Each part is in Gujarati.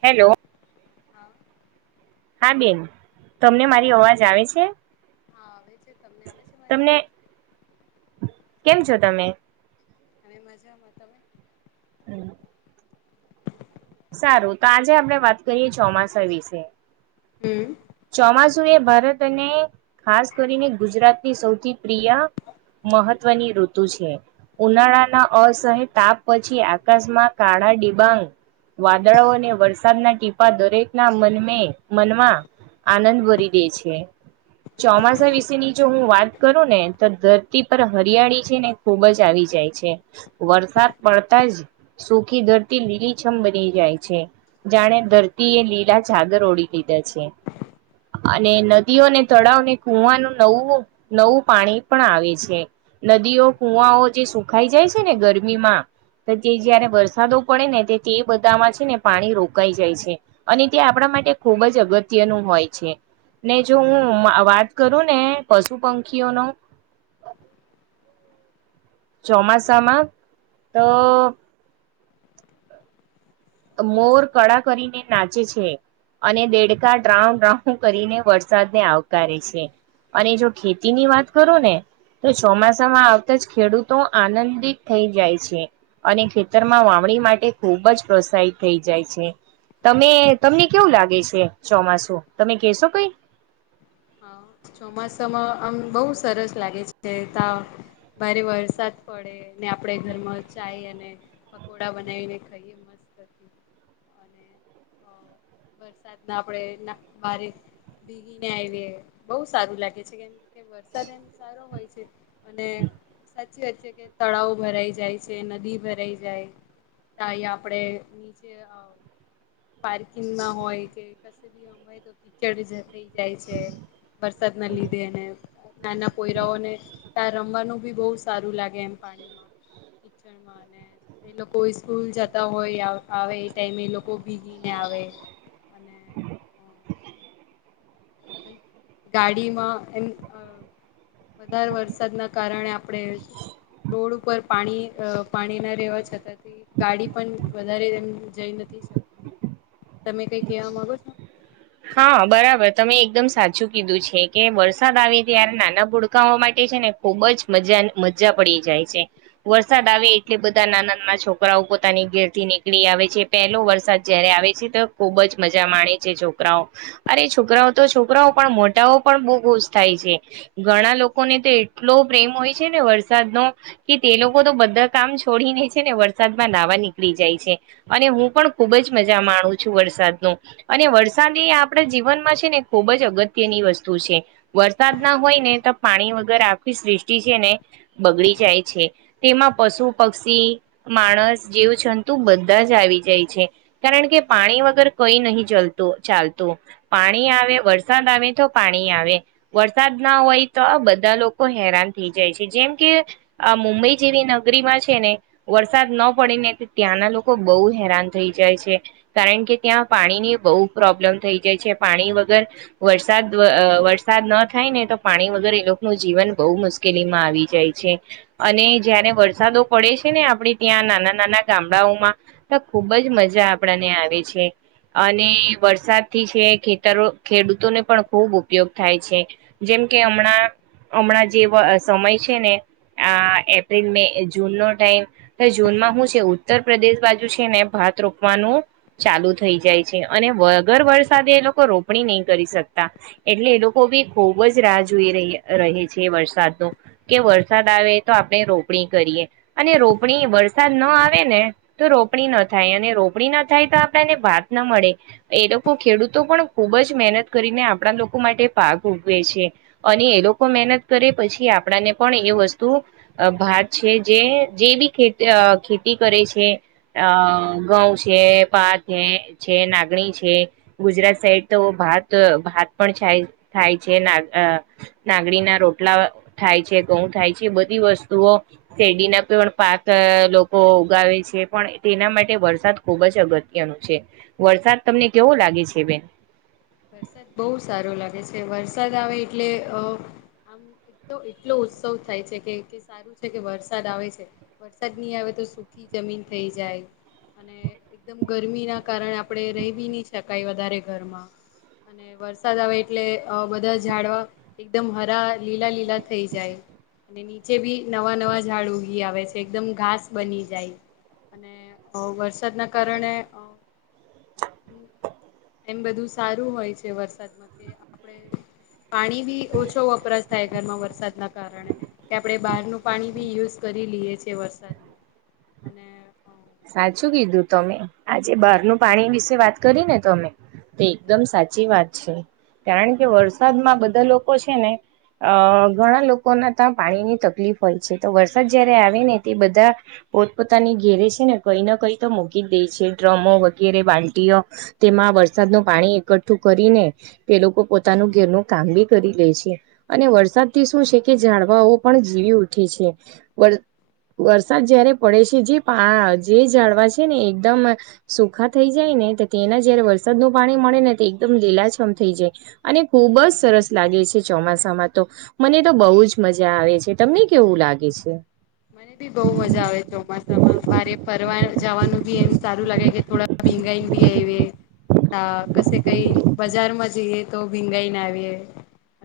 હેલો હા હા બેન, તમને મારી અવાજ આવે છે હા, આવે છે તમને આવે છે મારી તમને, અવાજ કેમ છો તમે અમે મજામાં તમે હમ સારું તો આજે આપણે વાત કરીએ ચોમાસા વિશે, હમ ચોમાસા ઋતુ એ ભારત અને ખાસ કરીને ગુજરાતની સૌથી પ્રિય મહત્વની ઋતુ છે ઉનાળાના અસહ તાપ પછી આકાશમાં કાળા ડિબાંગ વાદળો અને વરસાદના ટીપા દરેક ના મનમે મનમાં આનંદ ભરી દે છે ચોમાસા વિશેની જો હું વાત કરું ને તો ધરતી પર હરિયાળી છે ને ખુબ જ આવી છે જાય છે, વરસાદ પડતા જ સુખી ધરતી લીલીછમ બની જાય છે જાણે ધરતી એ લીલા ચાદર ઓડી લીધા છે અને નદીઓને, તળાવને, કૂવાનું, નવું, નવું, પાણી પણ આવે છે નદીઓ, કુવાઓ જે સુખાઈ જાય છે ને ગરમીમાં તે જયારે વરસાદો પડે ને તે બધામાં છે ને પાણી રોકાઈ જાય છે, અને તે આપણા માટે ખુબ જ અગત્યનું હોય છે ને જો હું વાત કરું ને પશુ, પંખીઓનો [inaudible] ચોમાસામાં તો મોર કળા કરીને નાચે છે અને દેડકા ડ્રાઉડ્રઉ કરીને વરસાદને આવકારે છે અને જો ખેતી ની વાત કરો ને તો ચોમાસામાં આવતા જ ખેડૂતો આનંદિત થઈ જાય છે અને ખેતરમાં વાવણી માટે ખૂબ જ પ્રોત્સાહિત થઈ જાય છે તમે તમને કેવું લાગે છે ચોમાસું, તમે કેશો કઈ? હા, ચોમાસામાં આમ બહુ સરસ લાગે છે તા બારે વરસાદ પડે ને આપડે ઘરમાં ચાય અને પકોડા બનાવીને ખાઈએ મસ્ત [inaudible] [inaudible] વરસાદ ના આપડે ભારે ભીગીને આવીએ બહુ સારું લાગે છે કેમ કે વરસાદ એમ સારો હોય છે અને સાચી વાત છે કે તળાવ ભરાઈ જાય છે, નદી ભરાઈ જાય તાઈ આપડે નીચે અ પાર્કિંગ મા હોય કે કસે બી હોય તો પી થઈ જાય છે વરસાદ ના લીધે એને નાના પોયરાઓને તાં રમવાનું બી બહુ સારું લાગે એમ, પાણીમાં. કીચડમાં અને એ લોકો સ્કૂલ જતા હોય, આવે એ ટાઈમે એ લોકો ભીગીને આવે [inaudible] ગાડીમાં, એમ વધારે વરસાદના કારણે આ પડે રોડ ઉપર ઉપર પાણી પાણી ના રહેેવા છતાં ગાડી પણ વધારે એમ જઈ નથી શકતી. તમે કંઈ કેવા માંગો છો? હા, બરાબર. તમે એકદમ સાચું કીધું છે, કે વરસાદ આવે ત્યારે નાના ભુડકાઓ માટે છે ને ખુબ જ મજા, મજા પડી જાય છે. વરસાદ આવે એટલે બધા નાના નાના છોકરાઓ પોતાની ઘેરથી નીકળી આવે છે પહેલો વરસાદ જયારે આવે છે તો ખૂબ જ મજા માણે છે જો છોકરાઓ અરે છોકરાઓ તો છોકરાઓ પણ મોટાઓ પણ બહુ ખુશ થાય છે ઘણા લોકોને એટલો પ્રેમ હોય છે ને વરસાદ નો કે તે લોકો તો બધા કામ છોડીને છે ને વરસાદ લવા નીકળી જાય છે અને હું પણ ખુબ જ મજા માણું છું વરસાદ નો અને વરસાદ વરસાદી એ આપણા જીવનમાં છે ને ખુબ જ અગત્યની વસ્તુ છે વરસાદ ના હોય ને તો પાણી વગર આખી સ્રષ્ટિ છે ને બગડી જાય છે તેમાં પશુ પક્ષી માણ જેવું છંતુ બધા જ આવી જાય છે કારણ કે પાણી વગર કઈ નહી ચલ ચાલતું પાણી આવે વરસાદ આવે તો પાણી આવે વરસાદ ના હોય તો બધા લોકો હેરાન થઈ જાય છે જેમ કે મુંબઈ જેવી નગરીમાં છે ને વરસાદ વરસાદ ન પડે ને ત્યાંના લોકો બહુ હેરાન થઈ જાય છે. કારણ કે ત્યાં પાણીની બહુ પ્રોબ્લેમ થઈ જાય છે. પાણી વગર વરસાદ વરસાદ ન થાય ને તો પાણી વગર એ લોકો જીવન બહુ મુશ્કેલીમાં આવી જાય છે અને જયારે વરસાદો પડે છે ને આપણે ત્યાં નાના નાના ગામડાઓમાં તો ખુબ જ મજા આપણને આવે છે અને વરસાદ થી છે ખેતરો ખેડૂતોને પણ ખૂબ ઉપયોગ થાય છે. જેમ કે હમણાં હમણાં જે સમય છે ને આ એપ્રિલ મે જૂન નો ટાઈમ તો જૂનમાં શું છે. ઉત્તર પ્રદેશ બાજુ છે ને ભ હા રોપવાનું ચાલુ થઈ જાય છે અને વગર વરસાદે એ લોકો રોપણી નહી કરી શકતા એટલે એ લોકો બી ખુબ જ રાહ જોઈ રહ્યા. રહે છે. વરસાદ ન કે વરસાદ આવે તો આપણે રોપણી કરીએ અને રોપણી વરસાદ ન આવે ને તો રોપણી ન થાય અને રોપણી ના થાય તો આપડને ભાત ના મળે. એ લોકો ખેડૂતો પણ ખુબ જ મહેનત કરીને આપણા લોકો માટે પાક ઉગવે છે અને એ લોકો લોકો મહેનત કરે પછી આપણાને પણ એ વસ્તુ ભાત છે જે જે બી ખેતી ખેતી કરે છે અ ઘઉં છે પા છે-છે. નાગણી છે. ગુજરાત સાઈડ તો ભાત ભાત પણ થાય છે. આંગળના રોટલા થાય છે ઘઉં થાય છે. એ બધી વસ્તુઓ શેરડીના પાક લોકો ઉગાવે છે. પણ તેના માટે વરસાદ ખુબ જ અગત્યનો છે. વરસાદ તમને કેવો લાગે છે. બેન વરસાદ બહુ સારો લાગે છે. વરસાદ આવે એટલે આમ એક તો એટલો ઉત્સવ થાય છે કે સારું છે કે વરસાદ આવે છે. વરસાદ નહી આવે તો તો સુખી જમીન થઈ જાય. અને એકદમ ગરમી ના કારણે આપણેે રેવી નહી શકાય વધારે ઘરમાં. અને વરસાદ આવે એટલે બધા ઝાડવા એકદમ હરા લીલા લીલા થઈ જાય. અને નીચે બી નવા નવા ઝાડ ઉગી આવે છે. એકદમ ઘાસ બની જાય. અને વરસાદના કારણે [inaudible] એમ બધું સારું હોય છે. વરસાદમાં કે આપડ પાણી બી ઓછો વપરાશ થાય ઘરમાં વરસાદના કારણે કે આપડણે બહારનું પાણી બી યુઝ કરી લ છે વરસાદ. સાચું કીધું તમે આજે બહારનું પાણી વિશે વાત કરી ને તમે. તે એકદમ સાચી વાત છે. કારણ કે વરસાદમાં બધા લોકો છે ને અ ઘણા લોકોના ત્યાં પાણીની તકલીફ હોય છે. તો વરસાદ જયારે આવે ને તે બધા પોતપ પોતાની ઘેરે છે ને કંઈ ન કઈ તો મૂકી જ દે છે. ડ્રમો વગેરે બાલ્ટીઓ તેમાં વરસાદ ન પાણી એકઠું કરીને તે લોકો પોતાનું ઘરનું કામ બી કરી લે છે અને વરસાદ થી શું છે કે પણ જીવી ઉઠે છે. વરસાદ જયારે પડે છે. જે પા જે જાળવા છે ને એકદમ સુખા થઈ જાય ને તો તેના જયારે વરસાદ ન પાણી મળે ને એકમ લીલાછમ થઈ જાય અને ખુબ જ સરસ લાગે છે. ચોમાસામાં તો મને તો બહુ જ મ મજા આવે છે. તમને કેવું લાગે છે. મને બી બહુ મજા આવે ચોમાસામાં બારે ફરવા જવાનું બી એમ સારું લાગે કે થોડા ભીંગાઈન ભી આયવે ત કશે કંઈ બજારમાં જઈએ, તો ભીંગાઈને આવીએ.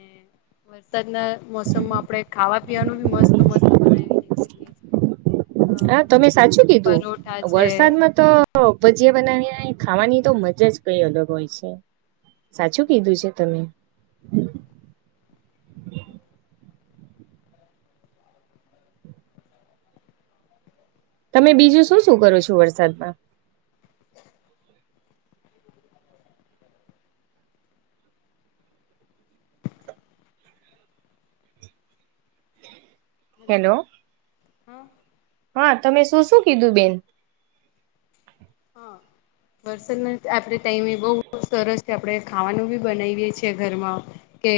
[inaudible] વરસાદના મોસમમાં આપણે ખાવા પીવાનું બી મસ્ત મસ્ત બનાવીને ખાઈએ છીએ. અ હા, તમે જેમ કે સાચું કીધું. પરોઠા છે વરસાદમાં તો ભજીયા બનાવી ખાવાની તો મજા જ કંઈ અલગ હોય છે, સાચું કીધું છે તમે. તમે બીજું શું શું કરો છો વરસાદમાં? Hello hello. હા હા તમે શું શું કીધું બેન? હા. વરસાદના આપડે ટાઈમે બહુ સરસ છે, આપણે ખાવાનું બી બનાયવીએ છીએ ઘરમાં. કે,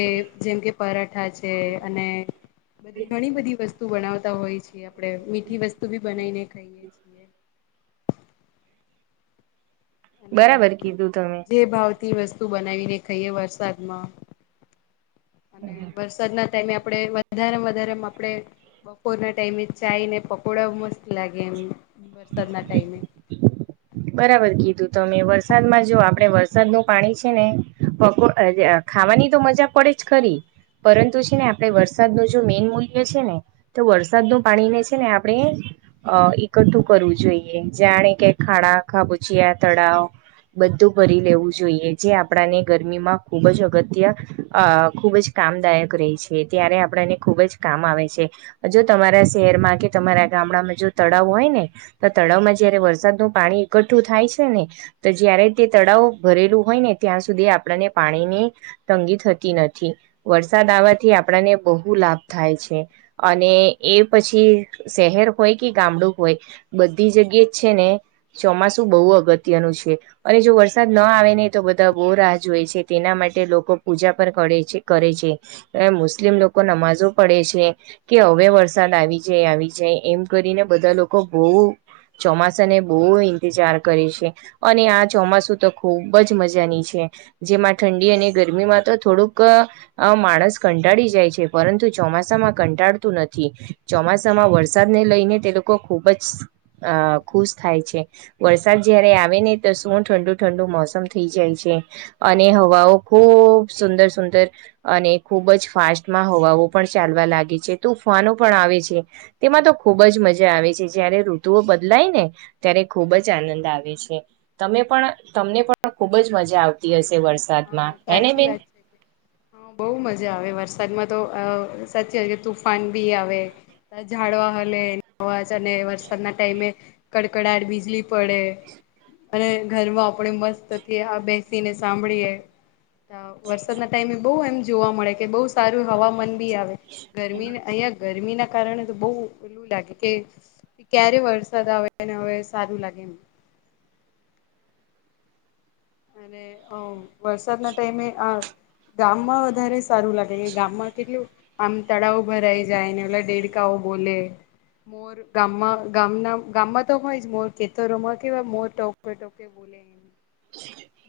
જેમ કે પરાઠા છે, અને બધી ઘણી બધી વસ્તુ બનાવ તા હોય છે આપણે. મીઠી વસ્તુ બી બનાવીને ખાઈએ છીએ. અને બરાબર કીધું તમે. જે ભાવતી વસ્તુ બનાવીને ખઈએ વરસાદમાં. અને વરસાદના ટાઈમે આપડે વધારેમાં વધારે આપણે બપોરના ટાઈમે ચાયને પકોડા મસ્ત લાગે એમ. વરસાદના ટાઈમે. બરાબર કીધું તમે. વરસાદમાં જો આપડે વરસાદનું પાણી છે ને, પકો આ જે ખાવાની તો મજા પડે જ ખરી, પરંતુ છે ને આપણે વરસાદનું જો મેન મૂલ્ય છે ને, તો વરસાદનું પાણીને છે ને આપણે અ ઇકટ્ઠું કરવું જોઈએ જાણે કે ખાડા, ખાબોચિયા, તળાવ બધું ભરી લેવું જોઈએ, જે આપણાને ગરમીમાં ખૂબ જ અગત્ય, ખૂબ જ કામદાયક રહી છે, ત્યારે આપણને ખુબ જ કામ આવે છે. જો તમારા શહેરમાં કે તમારા ગામ ગામડામાં જો તળાવ હોય ને, તો તળાવમાં જયારે વરસાદનું પાણી ઈકઠ્ઠું થાય છે ને, તો જયારે તે તળાવ ભરેલું હોય ને ત્યાં સુધી આપણાને પાણીની તંગી થતી નથી. વરસાદ આવવાથી આપણાને બહુ લાભ થાય છે, અને એ પછી શહેર હોય કે ગામડું હોય, બધી જગ્યા જ છે ને ચોમાસું બહુ અગત્યનું છે. અને જો વરસાદ ન આવે ને, તો બધા બો રાહ જોય છે, તેના મા ટે લોકો પૂજા પર કડે છે, કરે છે. મુસ્લિમ લોકો નમાજો પડે છે, કે હવે વરસાદ આવી જાય આવી જાય, એમ કરીને બધા લોકો બહુ ચોમાસાને બહુ ઈંતજાર કરે છે. અને આ ચોમાસું તો ખૂબ જ મજાની છે, જેમાં ઠ ઠંડી અને ગરમીમાં તો થોડુંક માણસ કંટાળી જાય છે, પરંતુ ચોમાસામાં કંટાળ કંટાળતું નથી. ચોમાસામાં વરસાદને લઈને તે લોકો ખૂબ જ ખુશ થાય છે. વરસાદ જયારે આવે ને, તો શું ઠંડુ ઠંડુ મોસમ થઈ જાય છે. અને હવાઓ ખૂબ સુંદર સુંદર, અને ખુબ જ ફાસ્ટમાં હવાઓ પણ ચાલવા લાગી. છે, તુફાનો પણ આવે છે. તેમાં તો ખૂબ જ મજા આવે છે. જયારે ઋતુઓ બદલાય ને ત્યારે ખૂબ જ આનંદ આવે છે. તમે પણ, તમને પણ ખૂબ જ મજા આવતી હશે હા વરસાદમાં હે ને સાચી બેન વાત છે. હ બહુ મજા આવે વરસાદ સાજમાં તો અ સાચી કે તુફાન બી આવે ઝાડવા હલે અને વરસાદના ટાઈમે કડકડાટ બીજલી પડે અને ઘરમાં આપણે મસ્ત આ બેસીને સાંભળીએ વરસાદના ટાઈમે બહુ એમ જોવા મળે કે બહુ સારું હવામાન બી આવે ગરમી અહં ગરમી ના કારણે તો બઉ એલું લાગે કે ક્યારે વરસાદ આવે ને હવે સારું લાગે એમ અને અ વરસાદ ના ટાઈમે આ ગામમાં વધારે સારું લાગે કે ગામમાં કેટલું, આમ તળાવ ભરાઈ જાય દેડકા બોલે મોર ગામમાં ગામના ગામમાં તો હોય જ મોર, કેતરોમાં કેવા મોર ટોકે ટોકે બોલ [inaudible]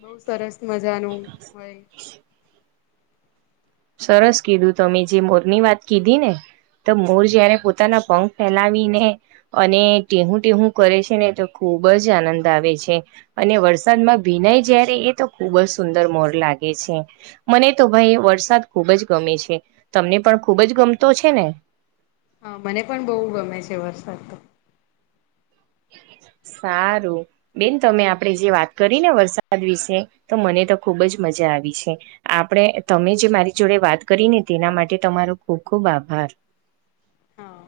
બહુ સરસ મજાનું હોય. સરસ કીધું, તમે જે મોરની વાત કીધી ને? તો મોર જ્યારે પોતાના પંખ ફેલાવી ને, અને ટેહું ટેહું કરે છે ને તો ખૂબ ખુબ જ આનંદ આવે છે, અને વરસાદમાં ભીનાઈ જ્યાંરે એ તો ખુબ જ સુંદર મોર લાગે છે, મને તો ભાઈ વરસાદ ખૂબ જ ગમે છે, તમને પણ ખૂબ જ ગમતો છે ને? હા, મને પણ બઉ ગમે છે વરસાદ તો. એ સારું, બેન તમે આપણેે જે વાત કરીને વરસાદ વિશે, તો મને તો ખુબ જ મ જા આવી છે, આપણે તમે જે મારી જોડે વાત કરીને તેના માટે તમારો ખૂબ ખૂબ આભાર. [unintelligible] હા